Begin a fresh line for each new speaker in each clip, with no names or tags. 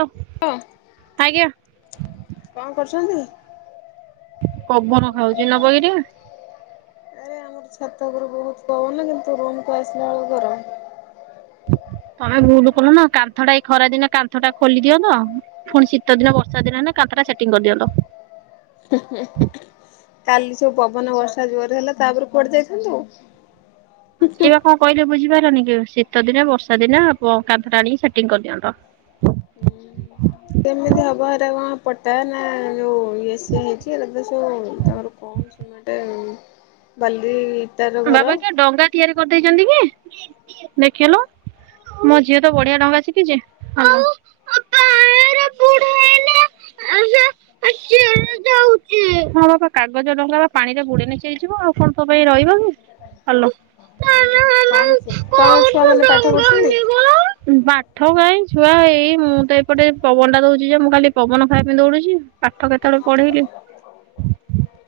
Hello, ଆଜ୍ଞା।
କଣ କରୁଛନ୍ତି?
ପବନ ଖାଉଛି ନବକି ଟିକେ।
ଆରେ ଆମର ଛାତ ଘରୁ ବହୁତ କହୁନ କିନ୍ତୁ ରୁମ କୁ ଆସିଲା ବେଳୁ ଗରମ୍।
ତମେ ଭୁଲ କଲ ନା କାନ୍ଥ ଟା ଏଇ ଖରାଦିନ କାନ୍ଥ ଟା ଖୋଲି ଦିଅନ୍ତ। ଫୁଣି ଶୀତ ଦିନ ବର୍ଷା ଦିନ ହେନେ କାନ୍ଥ ଟା ସେଟିଂ କରିଦିଅନ୍ତ।
କାଲି ସବୁ ପବନ ବର୍ଷା ଜୋର ହେଲା ତାପରେ କୁଆଡେ ଯାଇଥାନ୍ତୁ।
ସେଇ କଣ କହିଲେ ବୁଝିପାରିଲନି କି ଶୀତ ଦିନେ ବର୍ଷା ଦିନି ଆ କାନ୍ଥଟା ଆଣିକି ସେଟିଂ କରିଦିଅନ୍ତ।
ହୁଁ। କେମିତି ହବ ହେରା କଣ ପଟ ତାହାନେ ଯଉଁ ଇଏ ସ ହେଇଛି ଲ ସୁ ତାମର କଣଟେ ବାଲି। ଇଟାର ଘର।
ବାବା
ହୁଁ
କିଏ ଡଙ୍ଗା ତିଆରି କରିଦେଇଛନ୍ତି କି ଦେଖିଲୁ? ମୋ ଝିଅ ତ ବଢିଆ ଡଙ୍ଗା ଶିଖିଛି, [unintelligible]
[unintelligible]
ହେ ଚିରି ଯାଉଛି, ହଁ ବାପା କାଗଜ ଡଙ୍ଗା ବା ପାଣି ରେ ଗୁଡେ ନେଇଚଯିବ ଆଉ କଣ ତୋ ପାଇଁ ରହିବ କି? ହ୍ୟାଲୋ।
ହୁଁ କଣ ସେ କଣ ଛୁଆ ମାନେ ପାଠ ପଢୁଛନ୍ତି?
ପାଠ କାହିଁ ଛୁଆ ହେଇ ମୁଁ ତ ଏପଟେ ପବନ ଟା ଦଉଛି ଯେ ମୁଁ ଖାଲି ପବନ ଖାଇବା ପାଇଁ ଦଉଡୁଛି। ପାଠ କେତେବେଳେ ପଢେଇଲିି।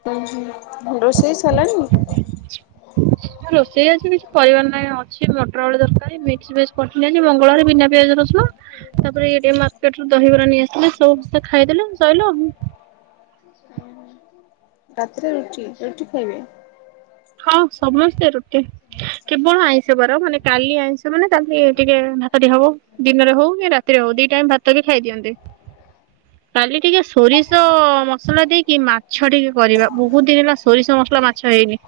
ହଁ ହୁଁ ରୋଷେଇ ସଇ ଲାଣିି?
ରୋଷେଇ ଆଜି କିଛି କରିବାର ନାହିଁ, ଅଛି ମଟର ଆଳୁ ତରକାରୀ ମିକସ ଭେଜ ପନି [unintelligible] ମଙ୍ଗଳବାରେ ବିନା ପିଆଜରସୁଣ। ତାପରେ ଏଇ ଟିକେ ମାର୍କେଟରୁ ଦହିବରା ନେଇ ଆସିଥିଲେ ସୁମସ୍ତେ ଖାଇଦେଲେ ସଇଲା ଆଉ।
ହୁଁ ହୁଁ। ରାତିରେ ରୁଟି, ରୁଟି ଖାଇବେ?
ହଁ ସମସ୍ତେ ରୁଟି କେବଳ ଆଇଁଷ ବାର ମାନେ କାଲି ଆଇଁଷ ମାନେ ତାହେଲେ ଟିକେ ଭା ତ ଟେ ହବ ଦିନରେ ହଉ କି ରାତିରେ ହଉ ଦି ଟାଇମ ଭାତ ବି ଖାଇ ଦିଅନ୍ତି।
[inaudible]
କାଲି ଟିକେ ସୋରିଷ ମସଲା ଦେଇକି ମାଛ ଟିକେ କରିବା, ବହୁତ ଦିନି ହେଲା ସୋରିଷ ମସଲା ମାଛ ହେଇନି।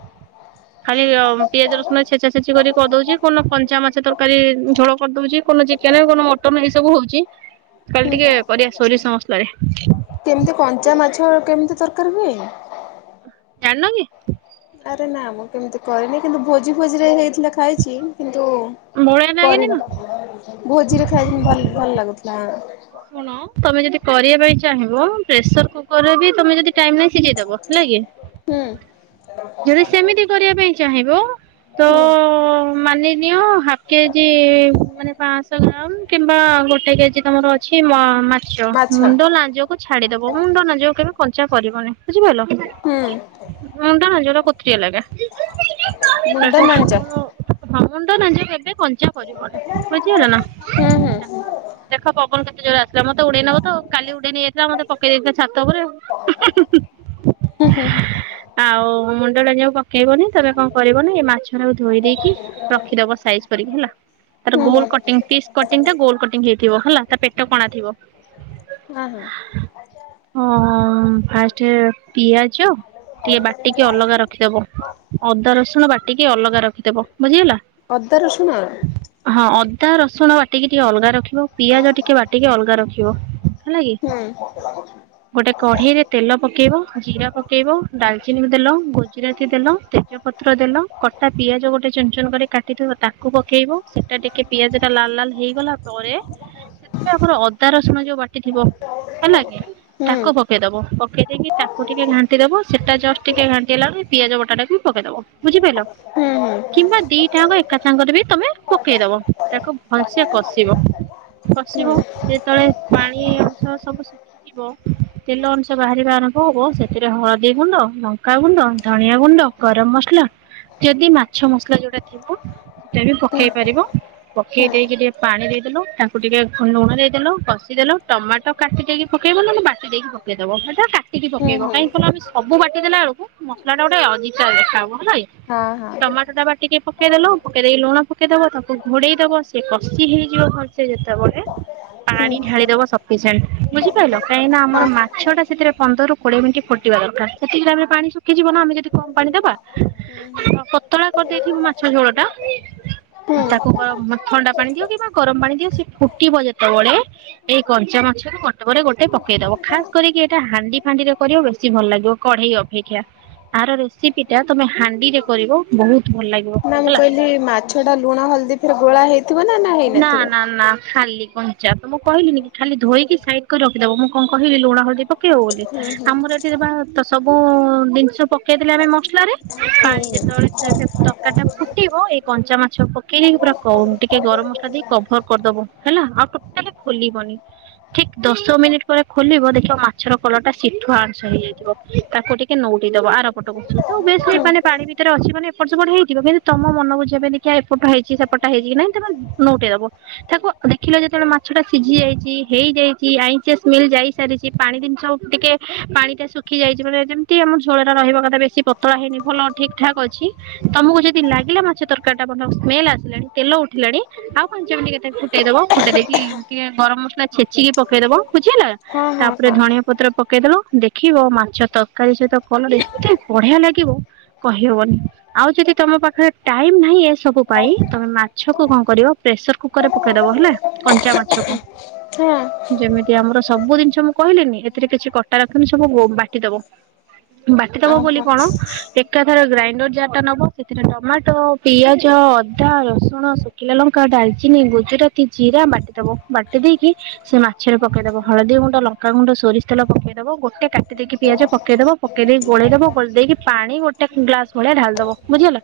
ଖାଲି ଅ ପିଆଜ ରସୁଣ ଛେଚାଛେଚି କରି କରି ଦଉଛି, କଉଦିନ କଞ୍ଚା ମାଛ ତରକାରୀ ଝୋଳ କରିଦଉଛି, କଉଦିନ ଚିକ ଚିକେନ କଉଦିନ ମଟନ ଏଇ ସବୁ ହଉଛି,
ହୁଁ
କାଲି ଟିକେ କରିବା ସୋରିଷ ମସଲାରେ।
କେମିତି କଞ୍ଚା ମାଛ କେମିତି ତରକାରୀ ହୁଏ?
ଜାଣିନକି?
ଆରେ ନା ମୁଁ କେମିତି କରିନି କିନ୍ତୁ ଭୋଜି ଭୋଜିରେ ହେଇଥିଲା ଖାଇଛି, କିନ୍ତୁ
ବଢିଆ ଲାଗେନି
କରିନି।
ନା
ଭୋଜିରେ ଖାଇବିନି ଭଲ ଭଲ ଲାଗୁଥିଲା।
କଣ ତମେ ଯଦି କରିବା ପାଇଁ ଚାହିଁବ ପ୍ରେସର କୁକର ରେ ବି ତମେ ଯଦି ଟାଇମ୍ ନାଇଁ ସିଜେଇଦବ ହେଲା କି?
ହୁଁ।
ଯଦି ସେମିତି କରିବା ପାଇଁ ଚାହିଁବ ତ
ହୁଁ।
ମାନିନିଅ ହାଫ୍ କେଜି ମାନେ ପାଆଶହ ଗ୍ରାମ କିମ୍ବା ଗୋଟେ କେଜି ତମର ଅଛି ମ ମାଛ ମୁଣ୍ଡ, ଲାଞ୍ଜ ଛାଡିଦବ ମୁଣ୍ଡ ଲାଞ୍ଜ କୁ କଞ୍ଚା କରିବନି ବୁଝିପାରିଲ
ହୁଁ
ମୁଣ୍ଡ ଲାଞ୍ଜକୁ ଲ ତାମୁଣ୍ଡବେ
ମୁଣ୍ଡ ନାଞ୍ଜ
କ [unintelligible] କରିବନି ବୁଝିଗଲା ନା
ହୁଁ ହୁଁ
ତାକୁ ଦେଖ ପବନ କେତେ ଜୋର ଆସୁ ସେ ମତେ ଉଡେଇ ନବ ତ କାଲି ଉଡେଇ ନେଇଯାଇଥିଲା ମତେ ପକେଇ ଦେଇାଇଥିଲା ଛାତ ଉପରେ ଆଉ ହୁଁ ହୁଁ ହୁଁ।
ହୁଁ ହୁଁ।
ଆଉ ମୁଣ୍ଡ ଲାଞ୍ଜ କୂ ପକେଇବନି ତମେ କଣ କରିବ ନା ଏ ମାଛ ଟାକୁ ଧୋଇ ଦେଇକି ରଖିଦବ ସାଇଜ କରିକି ହେଲା। ତାର
ହୁଁ ହୁଁ
ଗୋଲ୍ କଟିଙ୍ଗ୍ ପିସ୍‌କଟିଙ୍ଗ୍ ଟା ଗୋଲ କଟିଙ୍ ହେଇଥିବ ହେଲା ତା ପେଟ କଣା ଥିବ।
ହଁ ହଁ।
ହଁ ଫାଷ୍ଟ ପିଆଜ ଟିକେ ବାଟିକି ଅଲଗା ରଖିଦବ। ଅଦା ରସୁଣ ବାଟିକି ଅଲଗା ରଖିଦବ ବୁଝିଗଲା?
ଅଦା ରସୁଣ
ହଁ ଅଦା ରସୁଣ ବାଟିକି ଟିକେ ଅଲଗା ରଖିବ। ପିଆଜ ଟିକେ ବାଟିକି ଅଲଗା ରଖିବ ହେଲା କି
ହୁଁ ହୁଁ।
ଗୋଟେ କଢେଇରେ ତେଲ ପକେଇବ ଜିରା ପକେଇବ ଡାଲ ଚିନି ଦେଲ ଗୁଜୁରାତି ଦେଲ ତେଜ ପତ୍ର ଦେଲ କଟା ପିଆଜ ଗୋଟେ ଚୁନ୍ଚୁ ଚୁନ୍‌ କରି କାଟିଥିବ ତାକୁ ପକେଇବ ସେଇଟା ଟିକେ ପିଆଜ ଟା ଲାଲ ଲାଲ ହେଇଗଲା ପରେ ସେଥିରେ ଆମର ଅଦା ରସୁଣ ଯୋଉ ବାଟିଥିବ ହେଲା କି
ହୁଁ
ତାକୁ ପ ପକେଇଦବ ପକେଇ ଦେଇେଇକି ତାକୁ ଟିକେ ଘାଣ୍ଟିଦବ ସେଇଟା ଜଷ୍ଟ ଟିକେ ଘାଟି ହେଲା ପିଆଜ ବୋଟା ଟାକୁ ପକେଇଦବ ବୁଝି ପାଇଲ।
ହୁଁ ହୁଁ
କିମ୍ବା ଦିଟାଙ୍କ ଏକା ସାଙ୍ଗରେ ବି ତମେ ପକେଇ ଦବ ତାକୁ ଭଇସ କଷିବ।
ହୁଁ
ଖସିବ
ହୁଁ।
ଯେତେବେଳେ ପାଣି ଅଂଶ ସବୁ। ଙ୍କ ହଁ ପକେଇ ତେଲ ଅଂଶ ବାହାରିବା ଆରମ୍ଭ ହବ ସେଥିରେ ହଳଦୀ ଗୁଣ୍ଡଲକ ଲଙ୍କାଗୁଣ୍ଡ ଧଣିଆ ଗୁଣ୍ଡ ଗରମ ମସଲା ଯଦି ମାଛ ମସଲା ଯୋଉଟା ଥିବ। ସେ ବି ପକେଇ ପାରିବ ପ ଖି ଦେଇକି ଟିକେ ପାଣି ଦେଇଦେଲୁ ତାକୁ ଟିକେ ଲୁଣ ଦେଇଦେଲୁ କଷିଦେଲୁ ଟମାଟୋ କାଟି ଦେଇକି ପକେଇବ ନହେଲେ ବାଟି ଦେଇକି ପେକେଇଦବ ହେଟା କାଟିକି
ହୁଁ ହୁଁ ହଁ ହଁ
ପକେଇବ
ହୁଁ
କାହିଁକି କଇଲସବୁ ବାଟିଦେଲେ ଆଳକୁ ମସଲା ଟା ଗୋଟେ [unintelligible] ହବ ହେଲା ଇ ଟମା ସେଟା ବାଟିକି ପକେଇଦେଲୁ ପକେଇ ଦେଇ ଲୁଣ ପକେଇଦବ ତାପ ଘୋଡେଇ ଦବ ସେ କଷି ହେଇଯିବ ଭଲ ସେ ଯେତେବେଳେ ପାଣି ଢାଳିଦବ ସବୁ କେଜାଣି ବୁଝିପାରିଲ କାହିଁକି ନା
ହଁ
ଆମର
ହଁ
ମାଛଟା ସେଥିରେ ପନ୍ଦରରୁ କୋଡିଏ ମିନିଟ୍ ଫୁଟିବା ଦରକାର ସେତିକି୍ରେ ପାଣି ଶୁଖିଯିବ ନା ଆମେ ଯଦି କମ୍ ପାଣି ଦବା
ହୁଁ ହୁଁ
ହଁ ପତଳା କରିଦେଇଥିବୁ ମାଛ ଝୋଳ ଟା
ହୁଁ।
ତାକୁ କଅ ଥଣ୍ଡା ପାଣି ଦିଅ କିମ୍ବା ଗରମ ପାଣି ଦିଅ ସେ ଫୁଟିବ ଯେତେବେଳେ ଏଇ କଞ୍ଚା ମାଛକୁ ଗୋଟେ ପେଇଦବ ଖାସ୍ କରିକି ଏଇଟା ହାଣ୍ଡି ଫାଣ୍ଡି ରେ କରିବ ବେଶୀ ଭଲ ଲାଗିବ କଢେଇ ଅପେ। ଆ ରେସିପି ଟା ତମେ ହାଣ୍ଡିରେ କରିବ ବହୁତ ଭଲ ଲାଗି
ନା ମୁଁ କଇଲି ମାଛ ଟା ଲୁଣ ହଳଦୀ ଫେରେ ଗୋଳା ହେଇ
ନା ନା ନା ଖାଲି କଣ। ଚାପ୍ ମୁଁ କହିଲିନିକି ଖାଲି ଧୋଇକି ସାଇଡ କରି ରଖିଦବ ମୁଁ କଣ କିବିୁଣ ହଳଦୀ ପକେଇବ ବୋଲି।
ହୁଁ ହୁଁ
ଆମର ଏଠି ବା ସବୁ ଜିନିଷ ପକେଇଥିଲେ ଆମେ ମସଲା ରେ
ହୁଁ
ପାଣି ଯେତେବେଳେ ଥିଲା ସେତ ତରକାରୀ ଫୁଟିବ ଏଇ କଞ୍ଚା ମାଛ ପକେଇକି ପୁରା କ ଟେ ଟିକେ ଗରମ ମସଲା ଦେଇ କଭର କରିଦବ ହେଲା ଆଉ ଟୋଟାଲି ଖୋଲିବନି। ଠିକ ଦଶ ମିନିଟ୍ ପରେ ଖୋଲିବ ଦେଖିବ ମାଛର କଲରଟା ଶିଠୁ ଆଂସ ହେଇଯାଇଥିବ। ତାକୁଟିକେ ନଉଟେଇ ଦବ ଆର ପଟକୁ ବେଶ
ହୁଁ
ମାନେ ପାଣି ଭିତରେ ଅଛି ମାନେ ଏପଟ ସେପଟ ହେଇଥିବ କିନ୍ତୁ ତମ ମନବୁଝିବା ପାଇଁଦେଖିଆ ଏପଟ ହେଇଛି ସେପଟା ହେଇଛି କି ନାଇଁ ତମେ ନୋଟେଇ ଦବ। ତାକୁ ଦେଖିଲ ଯେତେବେଳେ ମାଛ ଟା ସିଝି ଯାଇଛି ହେଇଯାଇଛି ଆଁଇସିଆ ଶ୍ମେଲ ଯା ସାରିଛି ପାଣି ଜିନିଷ ଟିକେ ପାଣି ଟା ଶୁଖି ଯାଇଛି ମାନେ ଯେମିତି ଆମ ଝୋଳରେ ରହିବା କଥା ବେଶି ପତଳା ହେଇନି ଭଲ ଠିକ ଠାକ୍ ଅଛି ତମକୁ ଯଦି ଲାଗିଲା ମାଛ ତରକାରୀ ଟା ଭଲ ସ୍ମେଲ ଆସିଲାଣି ତେଲ ଉଠିଲାଣି ଆଉ ପାଞ୍ଚ ମିନିଟ୍ ଟିକେ ଫୁଟେଇ ଦବ ଫୁଟେଇ ଦେଇକି ଟିକେ ଗରମ ମସଲା ଛେଚିକି ପକେଇଦବ ବୁଝିହେଲା।
ହଁ ହଁ
ତାପରେ
ହଁ
ଧଣିଆ ପତ୍ର ପକେଇଦେଲ ଦେଖିବ ମାଛ ତରକାରୀ ସହିତ କଲେ ଏତେ ବଢିଆ ଲାଗିବ କହିହବନି ଆଉ ଯଦି ତମ ପାଖରେ ଟାଇମ ନାହିଁ ଏସବୁ ପାଇଁ ତମେ ମାଛକୁ କଣ କରିବ ପ୍ରେସର କୁକର ରେ ପକେଇଦବ ହେଲା କଞ୍ଚା ମାଛକୁ
ନା।
ଯେମିତି ଆମର ସବୁ ଜିନିଷ ମୁଁ କହିଲିିନି ଏଥିରେ କିଛି କଟା ରଖୁନି ସବୁ ବାଟିଦବ। ବାଟିଦବ
ଓହୋ
ବୋଲି
ହଁ।
କଣ? ଏକାଥରେ ଗ୍ରାଇଣ୍ଡର ଯାରଟା ନବ ସେଥିରେ ଟମାଟୋ ପିଆଜ ଅଦା ରସୁ ଣ ଶୁଖିଲା ଲଙ୍କା ଡାଲଚିନି ଗୁଜୁରାତି ଜିରା ବାଟିଦବ ବାଟି ଦେଇକି ସେ ମାଛ ରେ ପକେଇଦବ ହଳଦୀ ଗୁଣ୍ଡ ଲଙ୍କା ଗୁଣ୍ଡ ସୋରିଷ ତେଲ ପକେଇଦବ ଗୋଟେ କାଟିଦେଇକି ପିଆଜ ପକେଇ ଦବ ପକେଇ ଦେଇକି ଗୋଳେଇ ଦବ ଗୋଳେଇ ଦେଇକି ପାଣି ଗୋଟେ ଗ୍ଲାସ ଭଳିଆ ଢାଳି ଦବ ବୁଝି ହେଲା।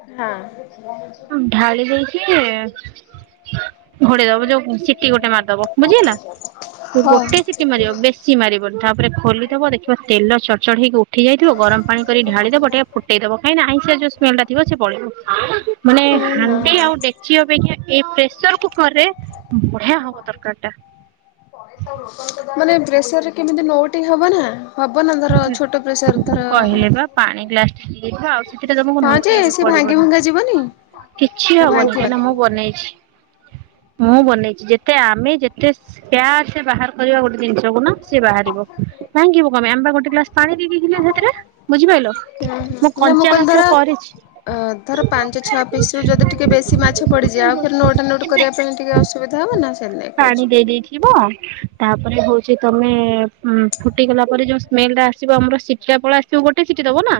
ହଁ। [inaudible]
ଢାଳି ଦେଇଚି ଘୋଡେଇ ଦବ ଯୋଉ ସିଟି ଗୋଟେ ମାରିଦବ ବୁଝି ହେଲା। ସେ
ହଁ ହଁ
ଗୋଟେ ସିଟି ମାରିବ ବେଶି ମାରିବନି। ତାପରେ ଖୋଲିଦବ ଦେଖିବ ତେଲଚଡ ଚଡ ହେଇକି ଉଠି ଯାଇଥିବ ଗରମ ପାଣି କରି ଢାଳିଦବ ଟିକେ ଦେଇଦବ କାଇଁ ନା ଆଇଁସିଆ ଯୋଉ ସ୍ମେଲ ଟା ଥିବ ସେ ପଳେଇବ ମାନେ ହାଣ୍ଡି
ହଁ
ଆଉ ଡେକ୍ଚି ଅପେକ୍ଷା ଏ ପ୍ରେସର କୁକର ରେ ବଢିଆ ହବ ତରକାରୀ ଟା।
ପ [inaudible] ମାନେ ପ୍ରେସରରେ କେମିତି ନଉଟେଇହବ ନା ହବ ନା ଧର ଛୋଟ ପ୍ରେସର ଧର
କହିଲେ ବା ପାଣି ଗ୍ଲାସ ଟେ ନେଇଥାଅ ସେତେଟା ତମକୁ
ହଁ ଯେ
ନଉଟେଇବାକୁ
ସେ ଭାଙ୍ଗି
ପଡିବନି।
ଭୁଙ୍ଗା ଯିବନି
କିଛି
ନା
ହବନି କାଇଁ ନା
ଭାଙ୍ଗିବନି?
ମୁଁ ବନେଇଛି
ହୁଁ
ମୁଁ ବନେଇଚି। ତେ ଆମେ ଯେତେ ପ୍ୟାର୍ ସେ ବାହାର କରିବା ଗୋଟେ ଜିନିଷକୁ ନା ସେ ବାହାରିବ ଭାଙ୍ଗିବ କଣ ପାଇଁ। ଗୋଟେ ଗ୍ଲାସ ପାଣି ଦେଇଥିଲି ସେଥିରେ ବୁଝିପାଇଲ ମୁଁ
ହୁଁ ନା
କଞ୍ଚା
କହିଲି ଧର
ମାଛ କରିଚି।
ଅ ଧର ପାଞ୍ଚ ଛଅ ପିସ ରୁ ଯଦି ଟିକେ ବେଶୀ ମାଛ ପଡିଯାଏ ଆଉ ଫେର ନଉଟା ନଉଟି କରିବା ପାଇଁ ଟିକେ ଅସୁବିଧା ହବ ନା ସେ ସେଥି ଲାଗି କହୁଚି।
ଯିବ ତାପରେ ହଉଛି ତମେ ଉ ଫୁଟି ଗଲା ପରେ ସ୍ମେଲ ଟା ଆସିବ ଆମର ସିଟିଟା ଲାଷ୍ଟ ବେଳକୁ ଗୋଟେ ସିଟି ଦବ ନା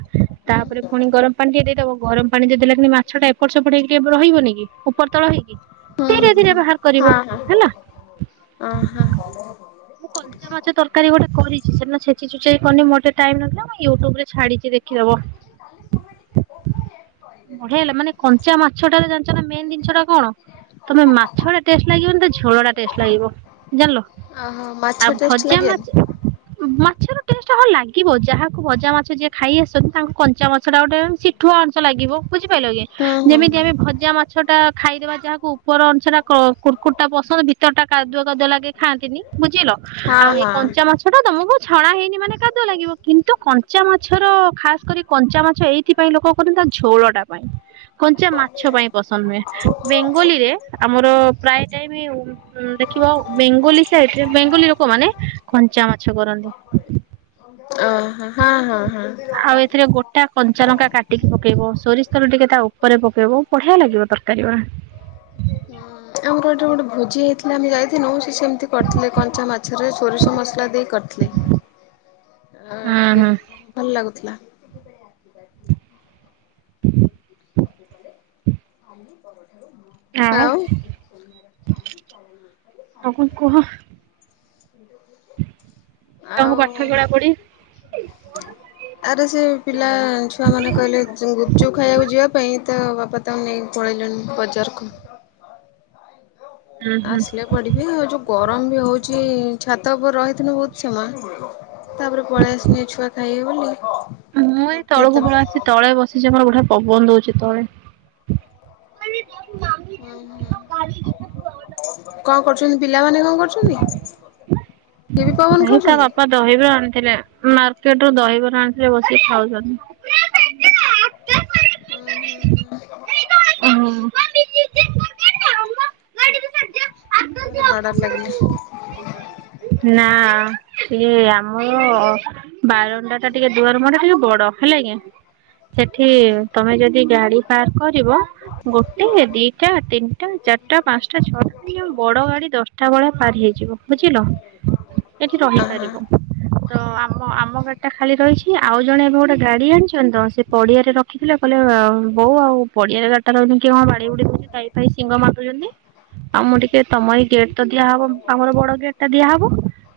ତା
ହୁଁ
ପରେ ଫୁଣି ଗରମ ପାଣି ଟିକେ ଦେଇ ଦବ। ଗରମ ପାଣି ଯଦ ଦେଲେ କି ମାଛ ଟା ଏପଟ ସେପଟ ହେଇକି ରହିବନି କି ଉପର ତଳ ହେଇକି
ହୁଁ
ଧୀରେ ଧୀରେ ବାହାର କରିବ
ହଁ ହ
ହେଲା।
ହଁ ହ ହଁ ହଁ।
ମୁଁ କଞ୍ଚାମାଛ ତରକାରୀ ଗୋଟେ କରିଚି ସେଟା [inaudible] ମତେ ଟାଇମ ନଥିଲା ମୁଁ ୟୁଟ୍ୟୁବ୍ ରେ ଛାଡ଼ିଚି ଦେଖି ଦବ।
କାଲି ସମୟେ ଟିକେ ବହୁ
ବଢିଆ ହେଲା ମାନେ କଞ୍ଚା ମାଛ ଟାରେ ଜାଣିଛ ନା ମେନ ଜିନିଷ ଟା କଣ ତମେ ମାଛ ଟା ଟେଷ୍ଟ ଲାଗିବନି ତା ଝୋଳ ଟା ଟେଷ୍ଟ ଲାଗିବ ଜାଣିଲ।
ଓହୋ ମାଛ
ଆଉ
ଟେଷ୍ଟ
ଭଜା
ଲାଗିବନି?
ମାଛ ମାଛର ଟେଷ୍ଟ ଲାଗିବ ଯାହାକୁ ଭଜା ମାଛ ଯିଏ ଖାଇ ଆସିଚି ତାଙ୍କୁ କଞ୍ଚା ମାଛ ଟା ଗୋଟେ ସିଠୁଆ ଅଂଶ ଲାଗିବ ବୁଝିପାରିଲ କି
ହୁଁ ହୁଁ
ଯେମିତି
ହୁଁ
ଆମେ ଭଜା ମାଛ ଟା ଖାଇଦେବା ଯାହାକୁ ଉପର ଅଂଶଟା କୁର୍କୁଟ ଟା ପସନ୍ଦ ଭିତର ଟା କାଦୁଆ କାଦୁଆ ଲାଗେ ଖାଆନ୍ତିନି ବୁଝିଲ
ହଁ
ଆଉ ଏଇ
ହଁ
କଞ୍ଚା ମାଛ ସେଟା ତମକୁ ଛଣା ହେଇନି ମାନେ କାଦୁଅ ଲାଗିବ କିନ୍ତୁ କଞ୍ଚା ମାଛର ଖାସ୍ କରି କଞ୍ଚା ମାଛ ଏଇ ସେଥିପାଇଁ ଲୋକ କରନ୍ତି ତା ଝୋଳଟା ପାଇଁ। କଞ୍ଚା ମାଛ ପାଇଁ ପସନ୍ଦ ନୁହେ। ବେଙ୍ଗଲୀରେ ଆମର ପ୍ରାୟ ଟାଇମ୍ ଉଁ ଦେଖିବ ବେଙ୍ଗୋଲି ସାଇଟ୍ ରେ ବେଙ୍ଗଲୀ ଲୋକମାନୋନେ କଞ୍ଚା ମାଛ କରନ୍ତି।
ଓ ହଁ ହଁ ହଁ ହୁଁ
ଆଉ ଏଥିରେ ଗୋଟ ତା କଞ୍ଚା ଲଙ୍କା କାଟିକି ପକେଇବୁ ସୋରିଷତେଲ ଟିକେ ତା ଉପରେ ପକେଇବୁ ବଢିଆ ଲାଗିବ ତରକାରୀ ଉରା।
ଉଁ ଆମର ଗୋଟେ ଗୋଟେ ଭୋଜି ହେଇଥିଲା ଆମେ ଯାଇଥିନୁ ସେ ସେମିତି କରିଥିଲେ କଞ୍ଚା ମାଛରେ ସୋରିଷ ମସଲା ଦେଇ କରିଥିଲେ। ଆଁ
ହୁଁ
ଟିକେ
ହୁଁ।
ଭଲ ଲାଗୁଥିଲା। ପରଠାରୁ ହଁ।
ଆଉ ଆଉ କଣ କୁହ?
[unintelligible]
ଛୁଆ ଙ୍କ ପାଠ ପଢା ପଢି
ହଁ ସେ [unintelligible] ଆରେ ସେ ପିଲା ଛୁଆମାନେ କହିଲେ ଗୁପଚୁପ ଖାଇବାକୁ ଯିବା ପାଇଁ ତ ବାପା ତାଙ୍କୁ ନେଇକି ପଳେଇଚନ୍ତି ବଜାରକୁ।
ହୁଁ ହୁଁ।
ଆସିଲେ ପଢ଼ିବେ ଆଉ ଯୋଉ ଗରମ ବି ହଉଛି ଛାତ ଉପରେ ରହିଥିଲୁ ବହୁତ ସମୟ ତାପରେ ପଳେଇ ଆସଲି ଏ ଛୁଆ ଖାଇବେ ବୋଲି।
ମୁଁ ଏ
ତାପରେ
ତଳକୁ
ଫେର
ପଳେ
ହୁଁ
ଆସିଚି ତଳେ ବସିଚି ଆମର ବଢିଆ ପବନ ଦଉଚି ତଳେ।
ଉଁ ହୁଁ। କଣ କରୁଚନ୍ତି ପିଲାମାନେ କଣ କରୁଚନ୍ତି?
ନାଇଁ ତା ବାପା ଦହିବରା ଆଣିଥିଲେ ମାର୍କେଟ ରୁ ଦହିବରା ଆଣିଥିଲେ ବସିକି ଖାଉଛନ୍ତି।
ଉଁ ହୁଁ ହୁଁ ହୁଁ।
[unintelligible]
ଆରେ ମାଡ ଗୋଳ ଲାଗିଲେ।
ନା ସିଏ ଆମର ବାରଣ୍ଡା ଟା ଟିକେ ଦୁଆର ମୁହଁ ଟା ବଡ଼ ହେଲା କି? ସେଠି
ହୁଁ ହୁଁ
ତମେ ଯଦି ଗାଡି ପାର୍କ କରିବ ଗୋଟେ, ଦିଟା, ତିନିଟା, ଚାରିଟା, ପାଞ୍ଚଟା, ଛଅଟା [unintelligible] ବଡ ଗାଡ଼ି ଦଶ ଟା ଭଳିଆ ପାରି ହେଇଯିବ ବୁଝିଲ? ଏଠି
ହଁ ହଁ।
ରହିପାରିବ। ତ ଆମ ଆମ ଗାଡ଼ି ଟା ଖାଲି ରହିଚି ଆଉ ଜଣେ ଏବେ ଗୋଟେ ଗାଡି ଆଣିଛନ୍ତି ତ ସେ ପଡିଆରେ ରଖ [unintelligible] କହିଲେ ବୋଉ ଆଉ ପଡିଆରେ ଗାଡ଼ିଟା ରହିଲେ କିଏ କଣ ବାଡେଇ ବୁଡ଼ି ଦଉଚି ତାଇ ଗାଈ ସିଂଘ ମାଦଉଛନ୍ତି ଆଉ ମୁଁ ଟିକେ ତମ ଏଇ ଗେଟ୍ ତ ଦିଆହବ ଆମର ବଡ ଗେଟ୍ ଟା ଦିଆହବ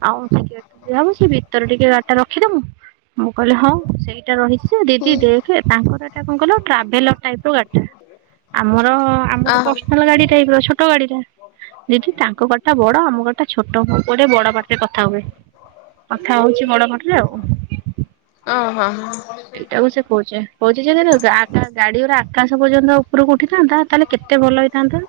ଆଉ ସେ ଗେଟ ଦିଆ ହବ ସେ ଭିତରେ ଟିକେ ଗା ଡିଟା ରଖିଦବୁ। ମୁଁ କହିଲି ହଁ ସେଇଟା ରହିଛି ଦିଦି
ହୁଁ
ଦେଖେ ତାଙ୍କର ଏଟା କଣ କଇଲ ଟ୍ରାଭେଲର ଟାଇପ ର ଗାଡି ଟା ଆମର ଆମର
ଅହ
ପର୍ସନାଲ ଗାଡି ଟାଇପ ର ଛୋଟ ଗାଡି ଟା ଦିଦି ତାଙ୍କ ଗାଡ଼ି ଟା ବଡ଼ ଆମ ଗାଡ଼ି ଟା ଛୋ ଛୋଟ ପୁ ପାଅଟେ ବଡ ପାଟିରେ କଥା ହୁଏ। କଥା ହଉଚି ବଡ ପାଟିରେ ଆଉ।
ଅ ହଁ
ସେଇଟା କୁ ସେ କହୁଚି କହୁଚି ଯଦି ଗା ଗାଡି ଉରା ଆକାଶ ପର୍ଯ୍ୟନ୍ତ ଉପରକୁ ଉଠିଥାନ୍ତା ତାହେଲେ କେତେ ଭଲ ହେ ଥାନ୍ତା।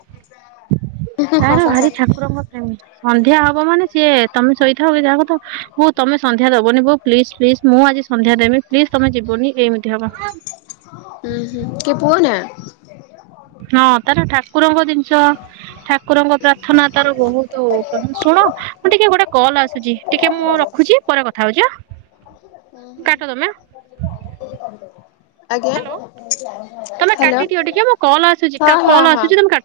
ହୁଁ
ତାର ଭାରି
ହୁଁ
ଠାକୁରଙ୍କ ପ୍ରେମୀ। ସନ୍ଧ୍ୟା ହବ ମାନେ ସିଏ ତମେ ଶୋଇ ଥାଅ କି ଯାହା କଉଥାଅ, ବୋଉ ତମେ ସନ୍ଧ୍ୟା ଦବନି ବୋଉ ପ୍ଲିଜ୍ ପ୍ଲିଜ୍ ମୁଁ ଆଜି ସନ୍ଧ୍ୟା ଦେବି ପ୍ଲିଜ୍ ତମେ ଯିବନି, ଏମିତି ହବ।
ହୁଁ, ତୋ ପୁଅ ନା?
ହଁ, ତାର ଠାକୁରଙ୍କ ଜିନିଷ ଠାକୁରଙ୍କ ପ୍ରାର୍ଥନା ତାର ବହୁତୁ। ଶୁଣ ମୁଁ ଟିକେ ଗୋଟେ କଲ୍ ଆସୁଛି ଟିକେ ମୁଁ ର ଖୁଚି, ପରେ କଥା ହଉଚି, ଆଁ?
ହୁଁ, ହୁଁ। କେ କରି ଦବ।
ହ୍ୟାଲୋ। ତମେ କାଟିଦିଅ ଟିକେ ମୋ କଲ୍ ଆସୁଚି।
ହଁ ହଁ
କଲ୍
ହଁ।
ଆସୁଚି ତମେ କା